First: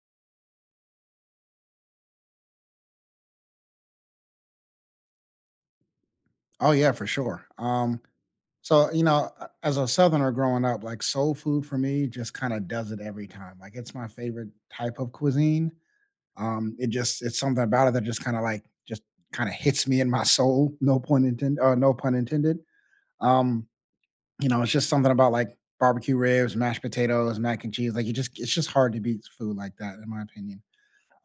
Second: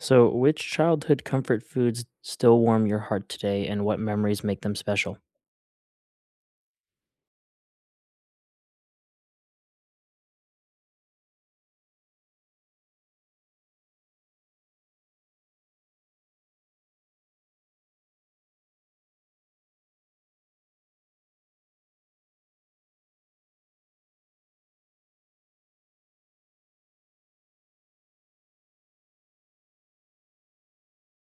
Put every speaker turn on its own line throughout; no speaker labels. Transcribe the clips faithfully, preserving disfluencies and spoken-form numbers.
So, which childhood comfort foods still warm your heart today, and what memories make them special?
Oh yeah, for sure. Um, so you know, a- as a Southerner growing up, like soul food for me just kind of does it every time. Like it's my favorite type of cuisine. Um, it just it's something about it that just kind of like just kind of hits me in my soul. No pun intended. Uh, no pun intended. Um, you know, it's just something about like barbecue ribs, mashed potatoes, mac and cheese. Like you just it's just hard to beat food like that, in my opinion.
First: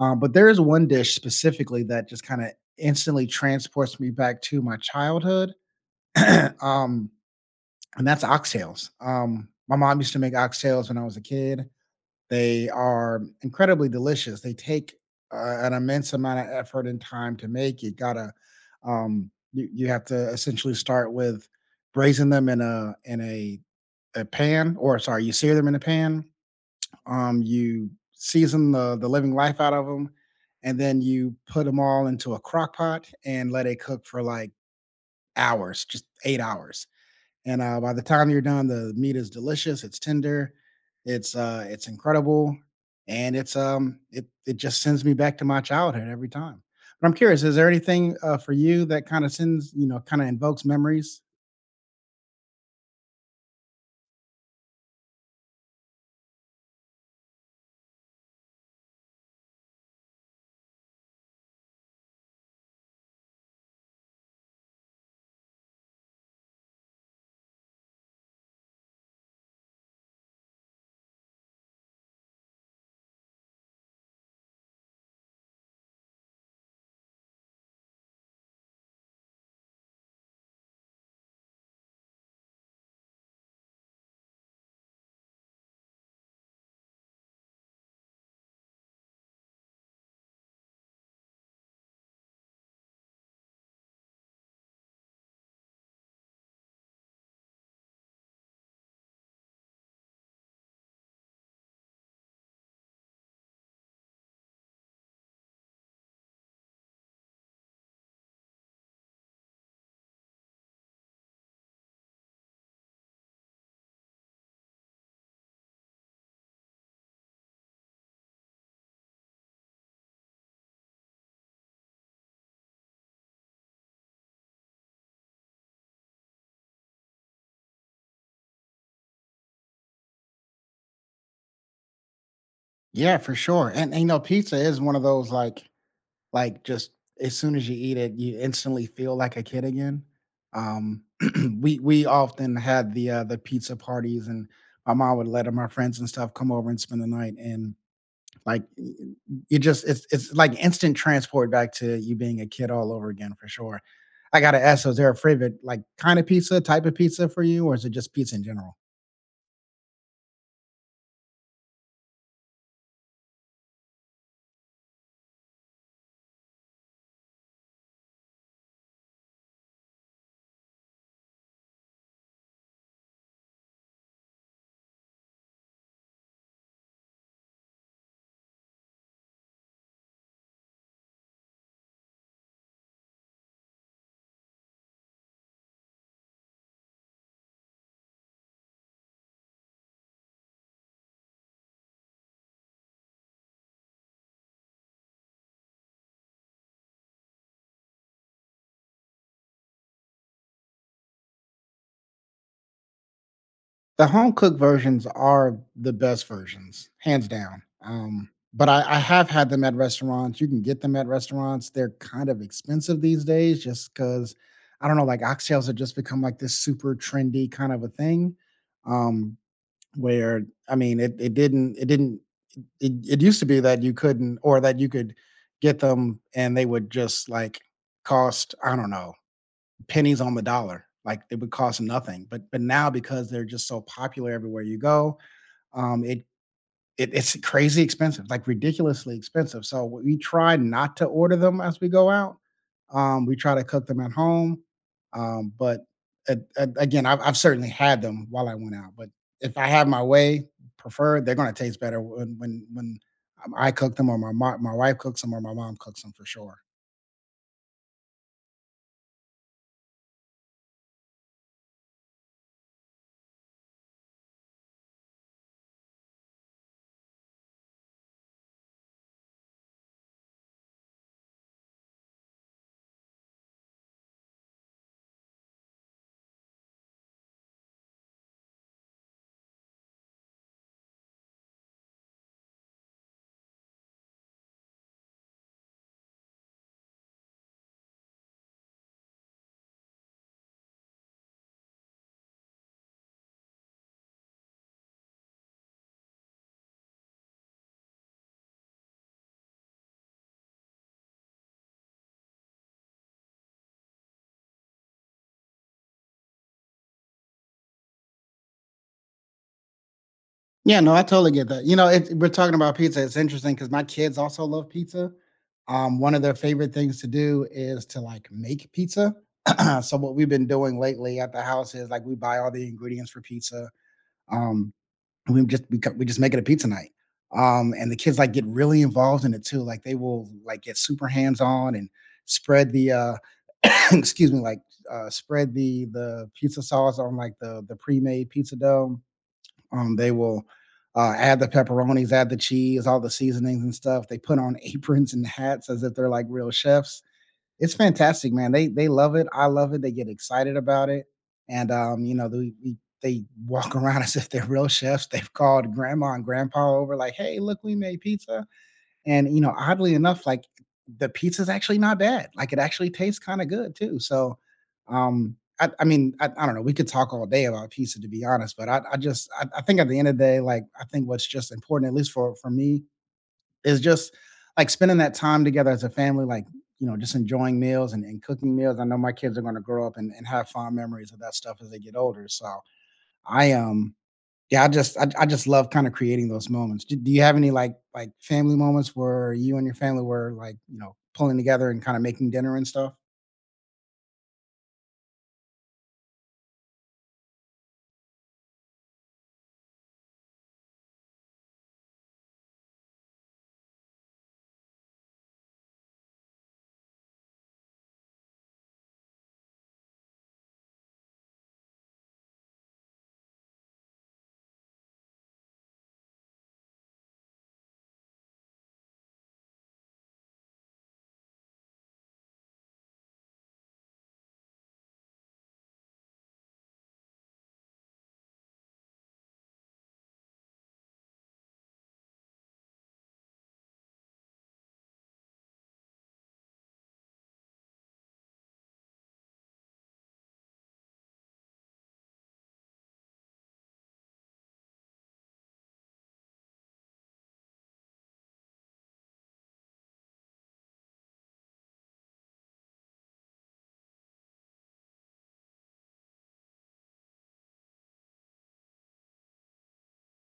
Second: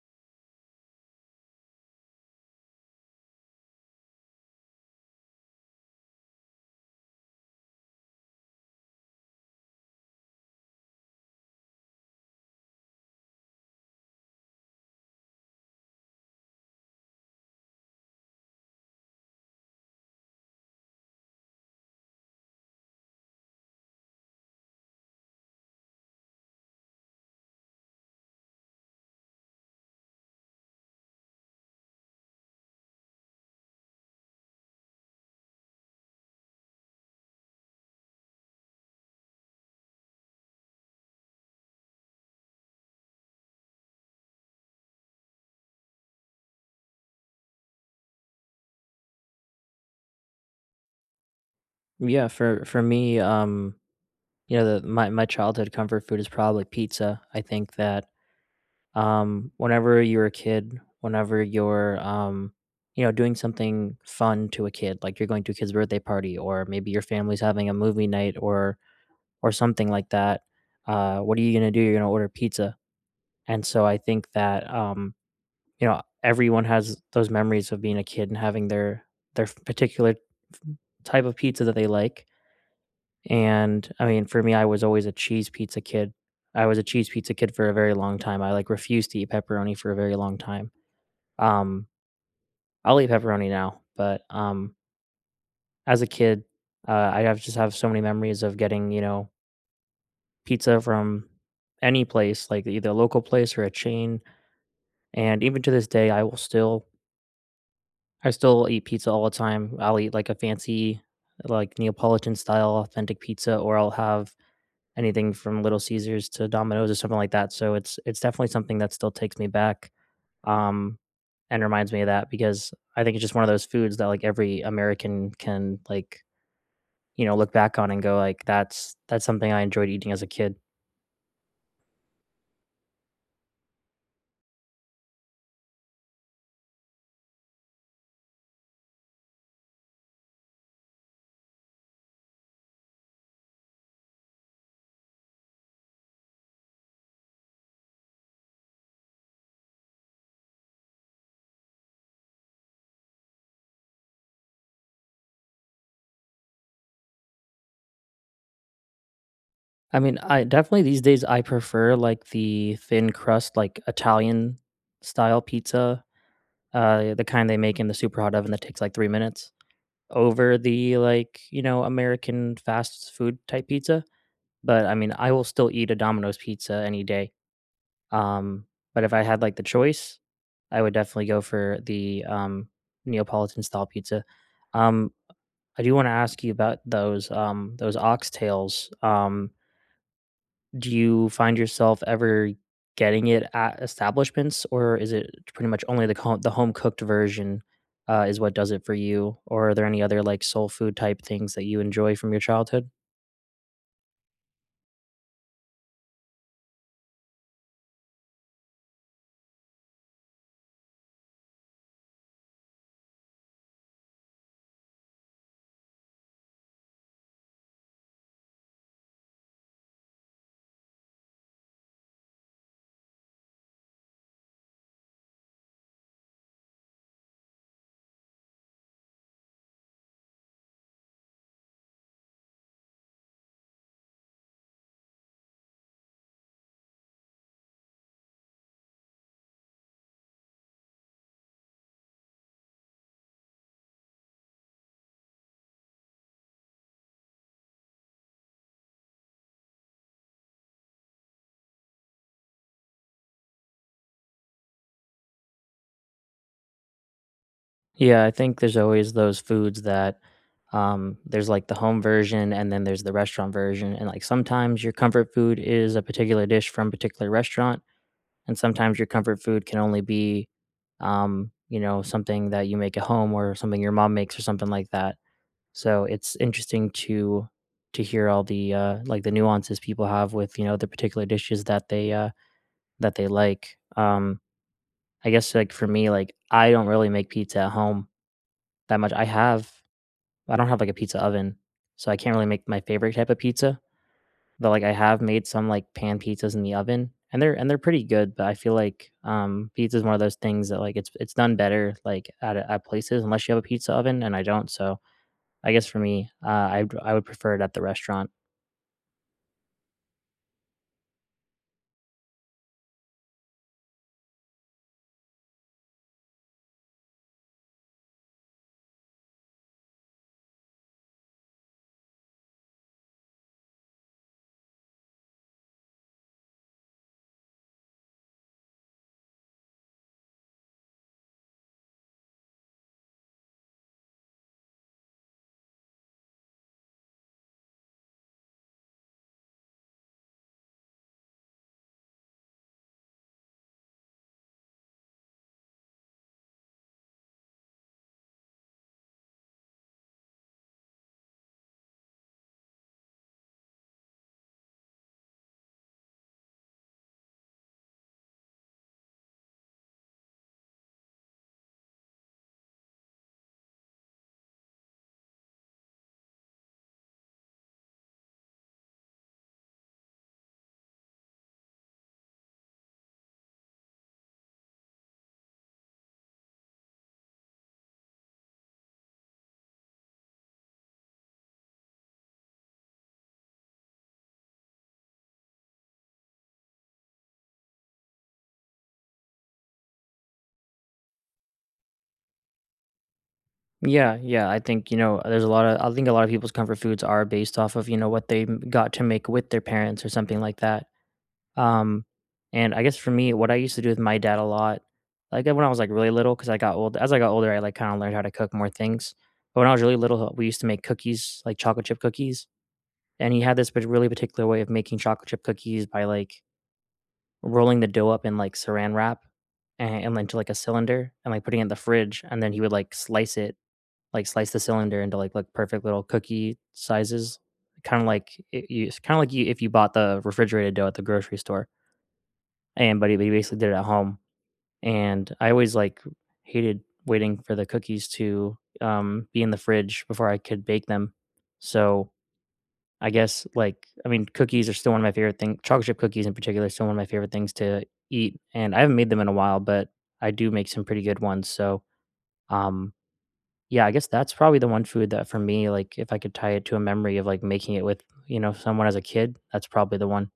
Um, but there is one dish specifically that just kind of instantly transports me back to my childhood. um and that's oxtails. Um, my mom used to make oxtails when I was a kid. They are incredibly delicious. They take uh, an immense amount of effort and time to make. You gotta, um, you, you have to essentially start with braising them in a in a, a pan, or sorry, you sear them in a pan. Um, you season the the living life out of them, and then you put them all into a crock pot and let it cook for like hours, just eight hours. And uh, by the time you're done, the meat is delicious. It's tender. It's uh, it's incredible, and it's um, it it just sends me back to my childhood every time. But I'm curious, is there anything uh, for you that kind of sends you know kind of invokes memories?
Yeah, for for me, um, you know, the, my my childhood comfort food is probably pizza. I think that um, whenever you're a kid, whenever you're um, you know, doing something fun to a kid, like you're going to a kid's birthday party, or maybe your family's having a movie night, or or something like that. Uh, what are you gonna do? You're gonna order pizza, and so I think that um, you know, everyone has those memories of being a kid and having their their particular type of pizza that they like. And I mean, for me, I was always a cheese pizza kid. I was a cheese pizza kid for a very long time. I like refused to eat pepperoni for a very long time. Um, I'll eat pepperoni now, but um, as a kid, uh, I have just have so many memories of getting you know pizza from any place, like either a local place or a chain. And even to this day, I will still I still eat pizza all the time. I'll eat like a fancy, like Neapolitan style authentic pizza, or I'll have anything from Little Caesars to Domino's or something like that. So it's it's definitely something that still takes me back, um, and reminds me of that because I think it's just one of those foods that like every American can like you know look back on and go like that's that's something I enjoyed eating as a kid.
Yeah, for sure. And, and you know, pizza is one of those like like just as soon as you eat it, you instantly feel like a kid again. Um, we we often had the uh, the pizza parties, and my mom would let my friends and stuff come over and spend the night, and Like you just it's it's like instant transport back to you being a kid all over again for sure. I gotta ask, so is there a favorite like kind of pizza, type of pizza for you, or is it just pizza in general?
I mean, I definitely these days I prefer like the thin crust, like Italian style pizza uh, the kind they make in the super hot oven that takes like three minutes over the like you know American fast food type pizza. But I mean, I will still eat a Domino's pizza any day. Um, but if I had like the choice, I would definitely go for the um, Neapolitan style pizza. Um, I do want to ask you about those um, those oxtails. Um, do you find yourself ever getting it at establishments, or is it pretty much only the co- the home cooked version uh, is what does it for you? Or are there any other like soul food type things that you enjoy from your childhood?
The home cooked versions are the best versions, hands down. Um, but I, I have had them at restaurants. You can get them at restaurants. They're kind of expensive these days, just because I don't know, like oxtails have just become like this super trendy kind of a thing. Um, where I mean, it it didn't it didn't it, it used to be that you couldn't or that you could get them and they would just like cost, I don't know, pennies on the dollar. Like it would cost nothing, but but now, because they're just so popular everywhere you go, um it it, it's crazy expensive, like ridiculously expensive. So we try not to order them as we go out. Um, we try to cook them at home. Um, but uh, uh, again, I've, I've certainly had them while I went out. But if I have my way, preferred, they're going to taste better when when when um, I cook them or my mo- my wife cooks them or my mom cooks them for sure.
Yeah, I think there's always those foods that um, there's like the home version and then there's the restaurant version. And like sometimes your comfort food is a particular dish from a particular restaurant, and sometimes your comfort food can only be, um, you know, something that you make at home or something your mom makes or something like that. So it's interesting to to hear all the, uh, like, the nuances people have with, you know, the particular dishes that they, uh, that they like. Um, I guess, like, for me, like, I don't really make pizza at home that much. I have I don't have, like, a pizza oven, so I can't really make my favorite type of pizza, but, like, I have made some, like, pan pizzas in the oven, and they're and they're pretty good, but I feel like, um, pizza is one of those things that, like, it's it's done better, like, at at places unless you have a pizza oven, and I don't, so I guess for me, uh, i I would prefer it at the restaurant.
Yeah, no, I totally get that. You know, it, we're talking about pizza. It's interesting because my kids also love pizza. Um, one of their favorite things to do is to like make pizza. So what we've been doing lately at the house is like we buy all the ingredients for pizza. Um, and we just we, co- we just make it a pizza night. Um, and the kids like get really involved in it too. Like they will like get super hands on and spread the uh, excuse me, like uh, spread the the pizza sauce on like the the pre made pizza dough um, they will uh, add the pepperonis, add the cheese, all the seasonings and stuff. They put on aprons and hats as if they're like real chefs. It's fantastic, man. They they love it. I love it. They get excited about it, and um, you know they they walk around as if they're real chefs. They've called grandma and grandpa over, like, "Hey, look, we made pizza." And, you know, oddly enough, like, the pizza's actually not bad. Like, it actually tastes kinda good too. So, um, I I mean, I I don't know, we could talk all day about pizza, to be honest. But I I just I I think at the end of the day, like, I think what's just important, at least for for me, is just, like, spending that time together as a family, like, you know, just enjoying meals and and cooking meals. I know my kids are gonna grow up and and have fond memories of that stuff as they get older, so I, am. Yeah, I just I, I just love kind of creating those moments. Do, do you have any like like family moments where you and your family were like, you know, pulling together and kind of making dinner and stuff?
Yeah, yeah. I think, you know, there's a lot of I think a lot of people's comfort foods are based off of, you know, what they m- got to make with their parents or something like that. Um and I guess for me, what I used to do with my dad a lot, like when I was like really little, because I got old as I got older, I like kind of learned how to cook more things. But when I was really little, we used to make cookies, like chocolate chip cookies. And he had this pat- really particular way of making chocolate chip cookies by like rolling the dough up in like saran wrap and, and into like a cylinder and like putting it in the fridge. And then he would like slice it like slice the cylinder into like like perfect little cookie sizes. Kind of like it, you, kind of like you if you bought the refrigerated dough at the grocery store, and but he, but he basically did it at home. And I always like hated waiting for the cookies to um, be in the fridge before I could bake them. So I guess like I mean cookies are still one of my favorite things. Chocolate chip cookies in particular are still one of my favorite things to eat, and I haven't made them in a while, but I do make some pretty good ones. So um, yeah, I guess that's probably the one food that for me, like, if I could tie it to a memory of, like, making it with, you know, someone as a kid, that's probably the one.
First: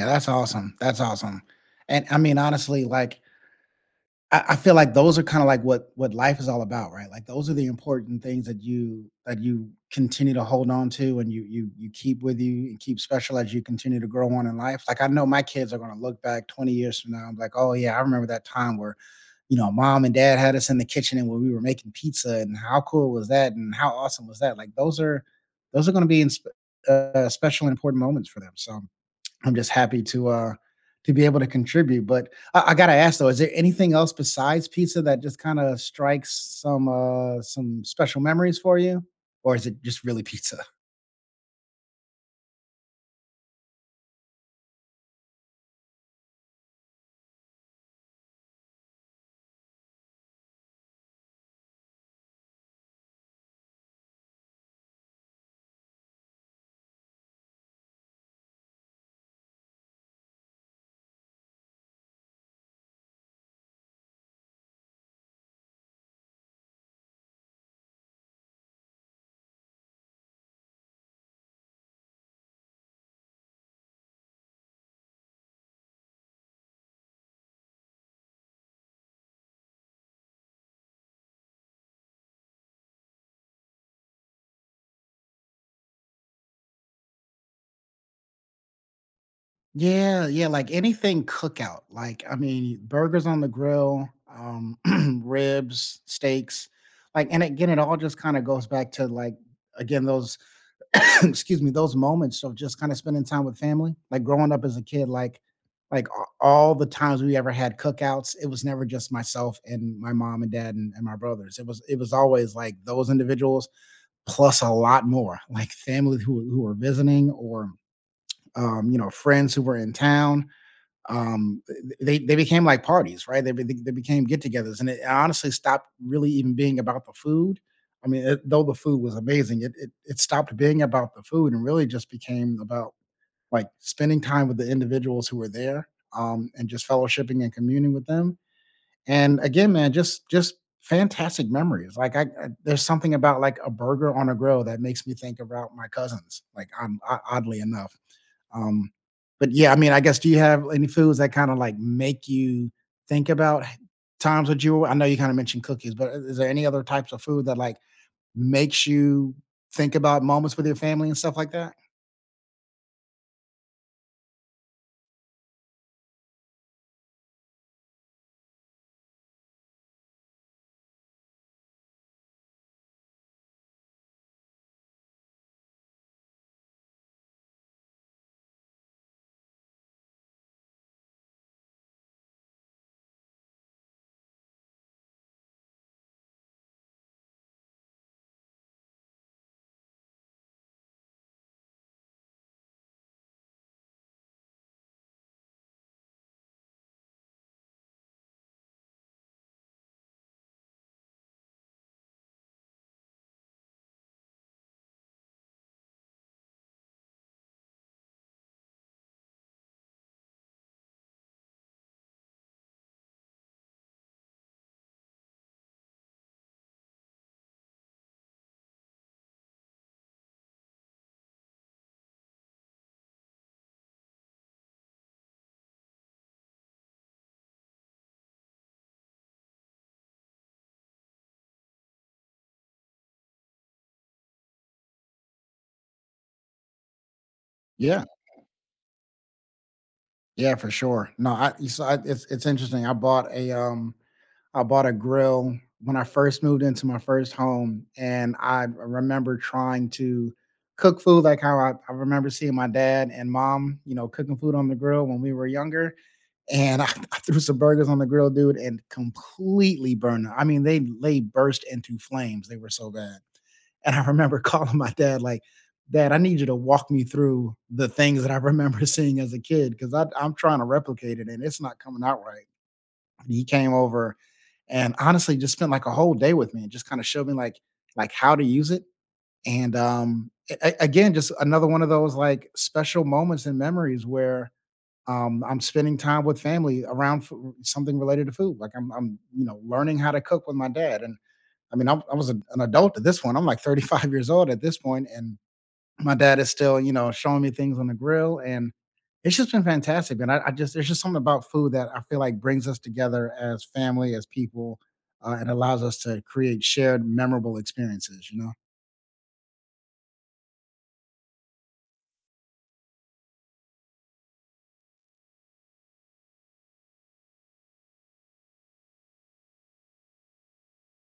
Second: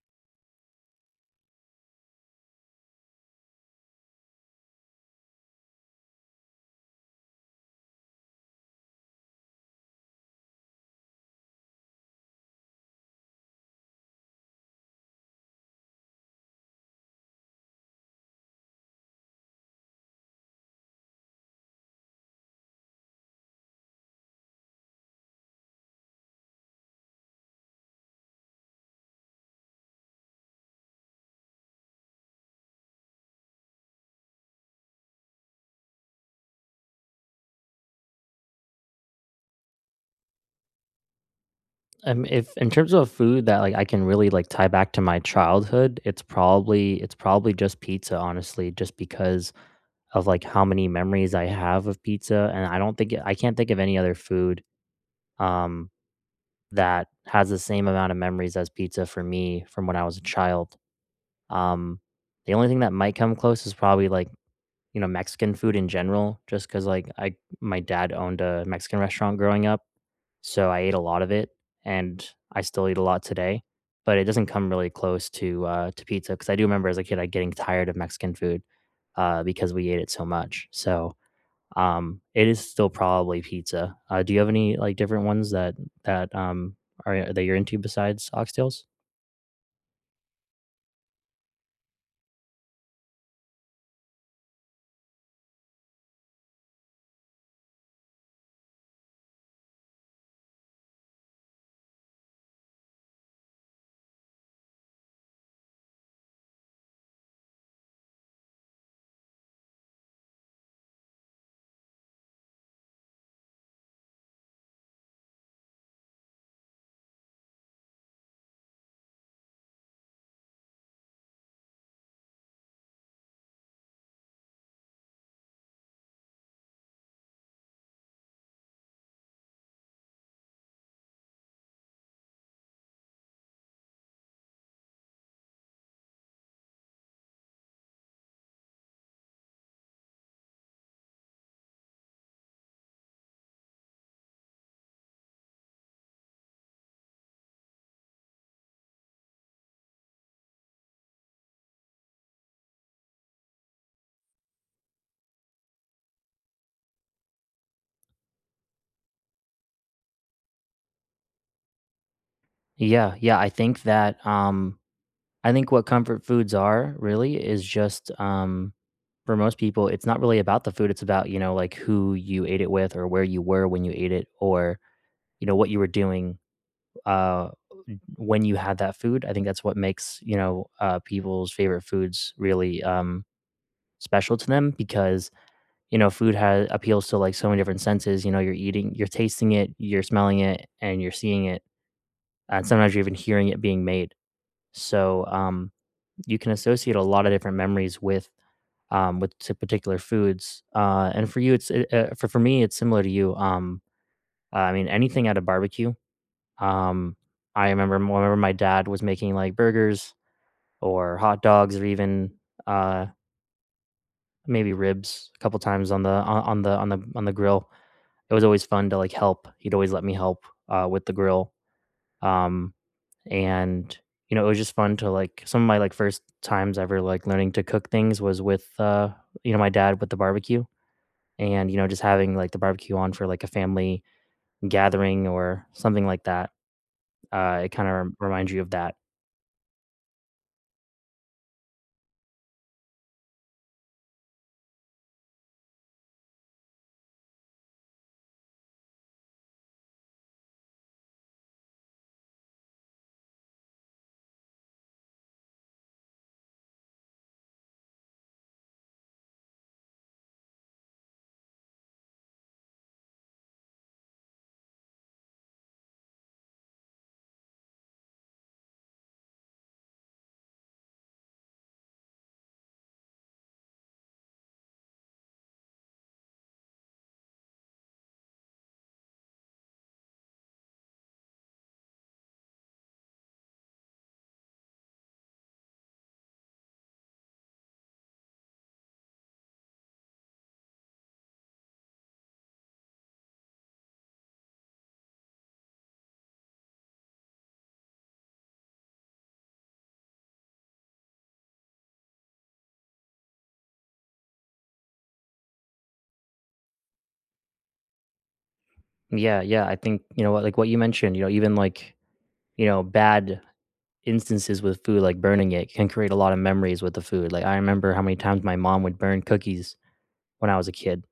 Yeah, that's awesome. That's awesome. And I mean, honestly, like, I, I feel like those are kind of like what what life is all about, right? Like those are the important things that you that you continue to hold on to and you you you keep with you and keep special as you continue to grow on in life. Like I know my kids are gonna look back twenty years from now and be like, oh yeah, I remember that time where, you know, mom and dad had us in the kitchen and where we were making pizza, and how cool was that and how awesome was that? Like those are those are gonna be in, uh, special and important moments for them. So I'm just happy to uh to be able to contribute. But I, I gotta ask though, is there anything else besides pizza that just kind of strikes some uh some special memories for you? Or is it just really pizza?
Um, if in terms of food that, like, I can really, like, tie back to my childhood, it's probably it's probably just pizza, honestly, just because of, like, how many memories I have of pizza, and I don't think I can't think of any other food, um, that has the same amount of memories as pizza for me from when I was a child. Um, the only thing that might come close is probably, like, you know, Mexican food in general, just because like I my dad owned a Mexican restaurant growing up, so I ate a lot of it, and I still eat a lot today. But it doesn't come really close to uh, to pizza because I do remember as a kid like, getting tired of Mexican food uh, because we ate it so much. So um, it is still probably pizza. Uh, do you have any like different ones that that um, are that you're into besides oxtails?
Yeah, yeah, like anything cookout. Like, I mean, burgers on the grill, um, ribs, steaks, like, and again, it all just kind of goes back to like, again, those, excuse me, those moments of just kind of spending time with family. Like growing up as a kid, like, like a- all the times we ever had cookouts, it was never just myself and my mom and dad and, and my brothers. It was, it was always like those individuals plus a lot more, like family who who were visiting or um, you know, friends who were in town. um they they became like parties, right? They, be- they became get-togethers, and it honestly stopped really even being about the food. I mean it, though the food was amazing, it, it it stopped being about the food and really just became about like spending time with the individuals who were there um and just fellowshipping and communing with them. And again, man, just just fantastic memories. Like I, I there's something about like a burger on a grill that makes me think about my cousins, like, I'm oddly enough. um, but yeah, I mean, I guess, do you have any foods that kind of like make you think about h- times that you, I know you kind of mentioned cookies, but is there any other types of food that like makes you think about moments with your family and stuff like that?
Yeah, yeah, I think that um, I think what comfort foods are really is just, um, for most people, it's not really about the food. It's about, you know, like who you ate it with or where you were when you ate it or, you know, what you were doing uh, when you had that food. I think that's what makes, you know, uh, people's favorite foods really um, special to them because, you know, food has appeals to like so many different senses. You know, you're eating, you're tasting it, you're smelling it, and you're seeing it. And sometimes you're even hearing it being made. So um, you can associate a lot of different memories with um, with to particular foods. Uh, and for you, it's it, uh, for for me, it's similar to you. Um, uh, I mean, anything at a barbecue. Um, I remember remember my dad was making like burgers or hot dogs or even uh, maybe ribs a couple times on the on on the on the on the grill. It was always fun to like help. He'd always let me help uh, with the grill. Um, and you know, it was just fun to like some of my like first times ever like learning to cook things was with uh you know my dad with the barbecue and you know just having like the barbecue on for like a family gathering or something like that uh it kind of
Yeah,
rem- reminds you of that.
yeah, for sure. No, I, you s- I it's it's interesting. I bought a um I bought a grill when I first moved into my first home, and I remember trying to cook food like how I, I remember seeing my dad and mom, you know, cooking food on the grill when we were younger. And I, I threw some burgers on the grill, dude, and completely burned them. I mean, they they burst into flames. They were so bad. And I remember calling my dad, like, Dad, I need you to walk me through the things that I remember seeing as a kid, because I'm trying to replicate it and it's not coming out right. And he came over and honestly just spent like a whole day with me and just kind of showed me like like how to use it. And um a- a- again, just another one of those like special moments and memories where, um, I'm spending time with family around foo something related to food. Like, I'm I'm, you know, learning how to cook with my dad, and I mean, I'm I was an an adult at this point. I'm, like, thirty-five years old at this point, and my dad is still, you know, showing me things on the grill, and it's just been fantastic, man. I I just there's just something about food that I feel like brings us together as family, as people, uh, and allows us to create shared memorable experiences, you know?
Yeah, yeah, I think you know what, like what you mentioned, you know, even like you know bad instances with food like burning it can create a lot of memories with the food. Like I remember how many times my mom would burn cookies when I was a kid,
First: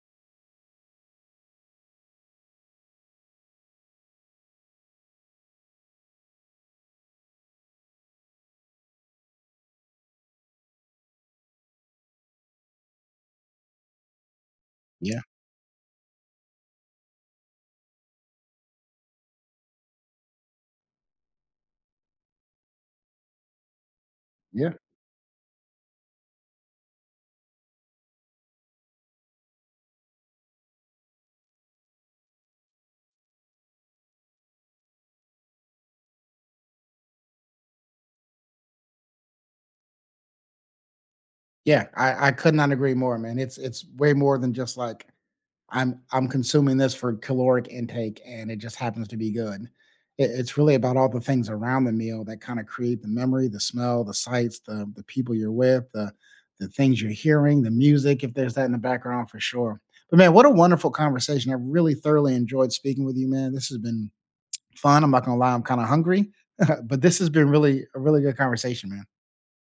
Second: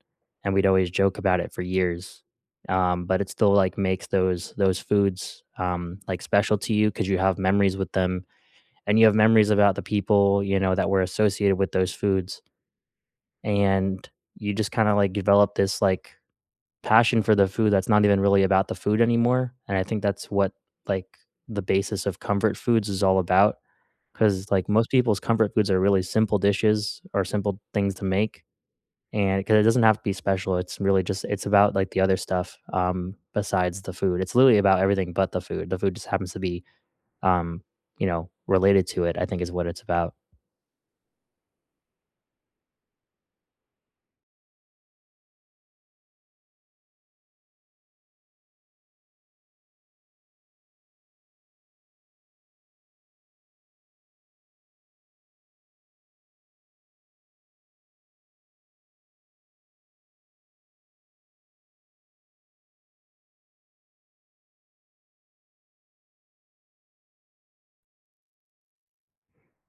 and we'd always joke about it for years. Um, but it still like makes those those foods um, like special to you because you have memories with them, and you have memories about the people you know that were associated with those foods, and you just kind of like
Yeah,
develop this like passion for the food that's not even really about the food anymore. And I think that's what like the basis of comfort foods is all about because like
yeah,
most people's comfort foods are really simple dishes or simple things to make and because it doesn't have to be special, it's really just it's about, like, the other stuff, um, besides the food. It's literally about everything but the food. The food just happens to be, um, you know, related to it, I think is what it's about.
yeah. I I could not agree more, man. It's it's way more than just, like, I'm I'm consuming this for caloric intake, and it just happens to be good. It, it's really about all the things around the meal that kind of create the memory, the smell, the sights, the the people you're with, the the things you're hearing, the music, if there's that in the background for sure. But man, what a wonderful conversation. I really thoroughly enjoyed speaking with you, man. This has been fun. I'm not gonna lie, I'm kind of hungry, but this has been really a really good conversation, man.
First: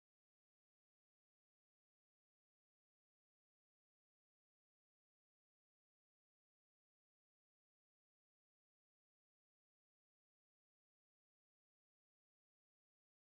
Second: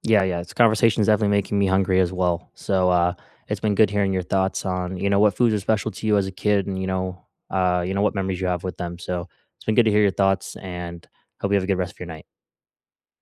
Yeah, yeah, this conversation is definitely making me hungry as well. So, uh, it's been good hearing your thoughts on, you know, what foods are special to you as a kid and, you know, uh, you know, what memories you have with them. So, it's been good to hear your thoughts, and hope you have a good rest of your night.